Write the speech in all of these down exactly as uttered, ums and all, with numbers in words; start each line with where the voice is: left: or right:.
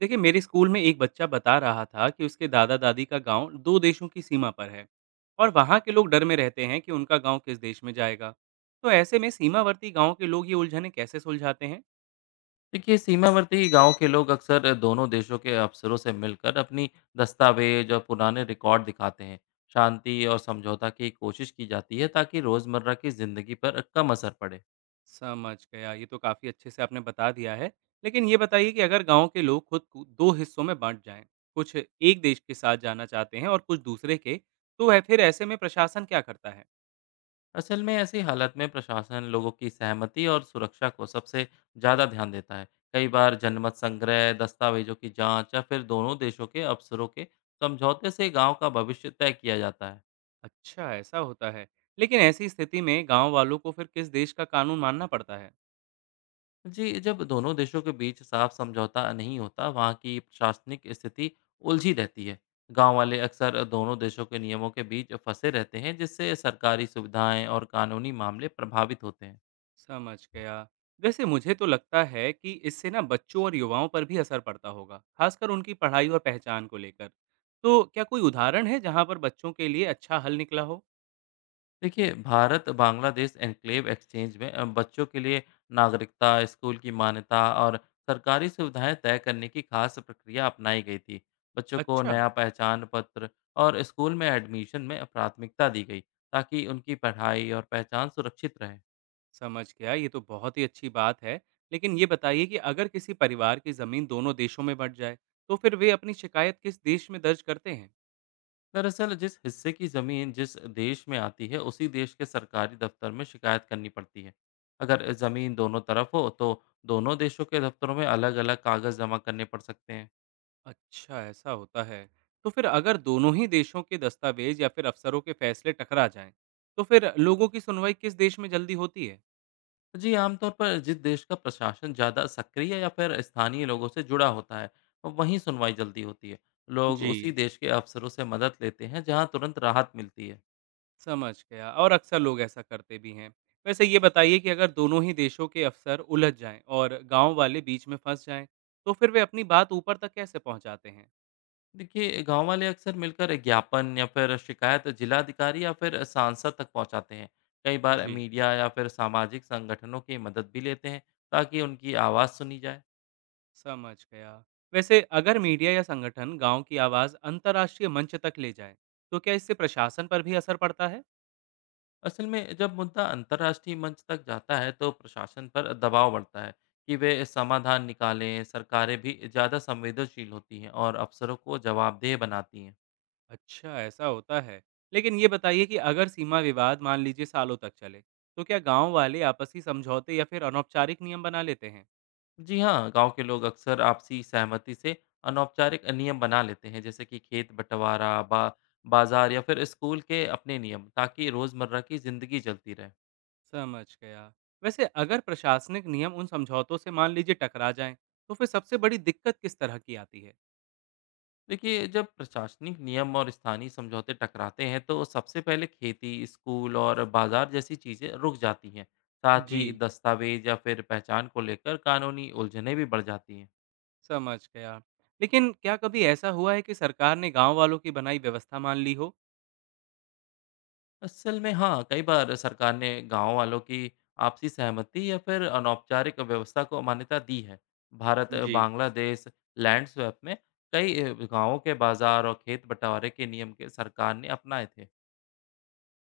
right: देखिए, मेरे स्कूल में एक बच्चा बता रहा था कि उसके दादा दादी का गांव दो देशों की सीमा पर है। और वहां के लोग डर में रहते हैं कि उनका गांव किस देश में जाएगा। तो ऐसे में सीमावर्ती गांव के लोग ये उलझनें कैसे सुलझाते हैं?
left: देखिए सीमावर्ती गांव के लोग अक्सर दोनों देशों के अफसरों से मिलकर अपनी दस्तावेज और पुराने रिकॉर्ड दिखाते हैं। शांति और समझौता की कोशिश की जाती है ताकि रोजमर्रा की जिंदगी पर कम असर पड़े।
right: समझ गया, ये तो काफी अच्छे से आपने बता दिया है। लेकिन ये बताइए कि अगर गांव के लोग खुद को दो हिस्सों में बांट जाएं, कुछ एक देश के साथ जाना चाहते हैं और कुछ दूसरे के, तो है फिर ऐसे में प्रशासन क्या करता है?
left: असल में ऐसी हालत में प्रशासन लोगों की सहमति और सुरक्षा को सबसे ज्यादा ध्यान देता है। कई बार जनमत संग्रह, दस्तावेजों की जांच या फिर दोनों देशों के अफसरों के समझौते से गांव का भविष्य तय किया जाता है।
right: अच्छा, ऐसा होता है। लेकिन ऐसी स्थिति में गांव वालों को फिर किस देश का कानून मानना पड़ता है?
left: जी, जब दोनों देशों के बीच साफ समझौता नहीं होता, वहाँ की प्रशासनिक स्थिति उलझी रहती है। गांव वाले अक्सर दोनों देशों के नियमों के बीच फंसे रहते हैं, जिससे सरकारी सुविधाएं और कानूनी मामले प्रभावित होते हैं।
right: समझ गया। वैसे मुझे तो लगता है कि इससे ना बच्चों और युवाओं पर भी असर पड़ता होगा, खासकर उनकी पढ़ाई और पहचान को लेकर। तो क्या कोई उदाहरण है जहाँ पर बच्चों के लिए अच्छा हल निकला हो?
left: देखिए, भारत बांग्लादेश एनक्लेव एक्सचेंज में अ, बच्चों के लिए नागरिकता, स्कूल की मान्यता और सरकारी सुविधाएं तय करने की खास प्रक्रिया अपनाई गई थी। बच्चों को
right: अच्छा,
left: नया पहचान पत्र और स्कूल में एडमिशन में प्राथमिकता दी गई ताकि उनकी पढ़ाई और पहचान सुरक्षित रहे।
right: समझ गया। ये तो बहुत ही अच्छी बात है। लेकिन ये बताइए कि अगर किसी परिवार की ज़मीन दोनों देशों में बँट जाए, तो फिर वे अपनी शिकायत किस देश में दर्ज करते हैं?
left: दरअसल जिस हिस्से की ज़मीन जिस देश में आती है, उसी देश के सरकारी दफ्तर में शिकायत करनी पड़ती है। अगर ज़मीन दोनों तरफ हो तो दोनों देशों के दफ्तरों में अलग-अलग कागज़ जमा करने पड़ सकते हैं।
right: अच्छा, ऐसा होता है। तो फिर अगर दोनों ही देशों के दस्तावेज़ या फिर अफसरों के फैसले टकरा जाएँ, तो फिर लोगों की सुनवाई किस देश में जल्दी होती है?
left: जी, आमतौर पर जिस देश का प्रशासन ज़्यादा सक्रिय या फिर स्थानीय लोगों से जुड़ा होता है, वहीं सुनवाई जल्दी होती है। लोग
right: जी,
left: उसी देश के अफसरों से मदद लेते हैं जहां तुरंत राहत मिलती है।
right: समझ गया और अक्सर लोग ऐसा करते भी हैं। वैसे ये बताइए कि अगर दोनों ही देशों के अफ़सर उलझ जाएँ और गाँव वाले बीच में फँस जाएँ, तो फिर वे अपनी बात ऊपर तक कैसे पहुँचाते हैं?
left: देखिए, गांव वाले अक्सर मिलकर ज्ञापन या फिर शिकायत जिलाधिकारी या फिर सांसद तक पहुंचाते हैं। कई बार
right: जी,
left: मीडिया या फिर सामाजिक संगठनों की मदद भी लेते हैं ताकि उनकी आवाज़ सुनी जाए।
right: समझ गया। वैसे अगर मीडिया या संगठन गाँव की आवाज़ अंतर्राष्ट्रीय मंच तक ले जाएँ, तो क्या इससे प्रशासन पर भी असर पड़ता है?
left: असल में जब मुद्दा अंतर्राष्ट्रीय मंच तक जाता है तो प्रशासन पर दबाव बढ़ता है कि वे समाधान निकालें। सरकारें भी ज़्यादा संवेदनशील होती हैं और अफसरों को जवाबदेह बनाती हैं।
right: अच्छा, ऐसा होता है। लेकिन ये बताइए कि अगर सीमा विवाद मान लीजिए सालों तक चले, तो क्या गाँव वाले आपसी समझौते या फिर अनौपचारिक नियम बना लेते हैं?
left: जी हाँ, गांव के लोग अक्सर आपसी सहमति से अनौपचारिक नियम बना लेते हैं, जैसे कि खेत बंटवारा, बा, बाजार या फिर स्कूल के अपने नियम, ताकि रोज़मर्रा की ज़िंदगी चलती रहे।
right: समझ गया। वैसे अगर प्रशासनिक नियम उन समझौतों से मान लीजिए टकरा जाएं, तो फिर सबसे बड़ी दिक्कत किस तरह की आती है?
left: देखिए, जब प्रशासनिक नियम और स्थानीय समझौते टकराते हैं तो सबसे पहले खेती, स्कूल और बाजार जैसी चीजें रुक जाती हैं। साथ
right: जी,
left: ही दस्तावेज या फिर पहचान को लेकर कानूनी उलझनें भी बढ़ जाती हैं।
right: समझ गया। लेकिन क्या कभी ऐसा हुआ है कि सरकार ने गांव वालों की बनाई व्यवस्था मान ली हो?
left: असल में हाँ, कई बार सरकार ने गांव वालों की आपसी सहमति या फिर अनौपचारिक व्यवस्था को मान्यता दी है। भारत
right: जी,
left: बांग्लादेश लैंड स्वैप में कई अ, गांवों के बाजार और खेत बंटवारे के नियम के सरकार ने अपनाए थे।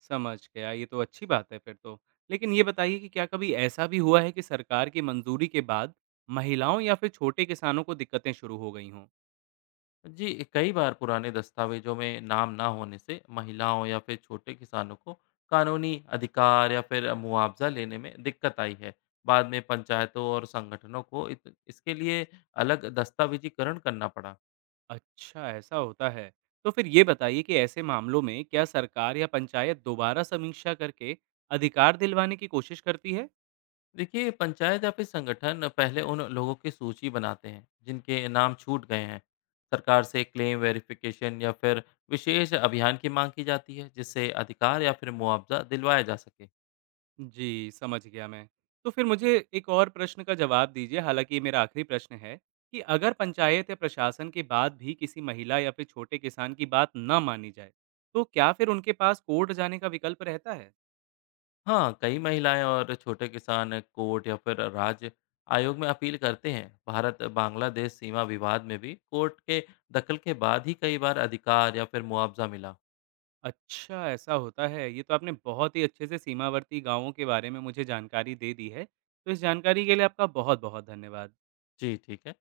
right: समझ गया। ये तो अच्छी बात है फिर तो। लेकिन ये बताइए कि क्या कभी ऐसा भी हुआ है कि सरकार की मंजूरी के बाद महिलाओं या फिर छोटे किसानों को दिक्कतें शुरू हो गई हों?
left: जी, कई बार पुराने दस्तावेजों में नाम ना होने से महिलाओं या फिर छोटे किसानों को कानूनी अधिकार या फिर मुआवजा लेने में दिक्कत आई है। बाद में पंचायतों और संगठनों को इत, इसके लिए अलग दस्तावेजीकरण करना पड़ा।
right: अच्छा, ऐसा होता है। तो फिर ये बताइए कि ऐसे मामलों में क्या सरकार या पंचायत दोबारा समीक्षा करके अधिकार दिलवाने की कोशिश करती है?
left: देखिए, पंचायत या फिर संगठन पहले उन लोगों की सूची बनाते हैं जिनके नाम छूट गए हैं। सरकार से क्लेम वेरिफिकेशन या फिर विशेष अभियान की मांग की जाती है, जिससे अधिकार या फिर मुआवजा दिलवाया जा सके।
right: जी, समझ गया मैं। तो फिर मुझे एक और प्रश्न का जवाब दीजिए, हालाँकि ये मेरा आखिरी प्रश्न है कि अगर पंचायत या प्रशासन के बाद भी किसी महिला या फिर छोटे किसान की बात ना मानी जाए, तो क्या फिर उनके पास कोर्ट जाने का विकल्प रहता है?
left: हाँ, कई महिलाएं और छोटे किसान कोर्ट या फिर राज्य आयोग में अपील करते हैं। भारत बांग्लादेश सीमा विवाद में भी कोर्ट के दखल के बाद ही कई बार अधिकार या फिर मुआवजा मिला।
right: अच्छा, ऐसा होता है। ये तो आपने बहुत ही अच्छे से सीमावर्ती गाँवों के बारे में मुझे जानकारी दे दी है। तो इस जानकारी के लिए आपका बहुत-बहुत धन्यवाद।
left: जी, ठीक है।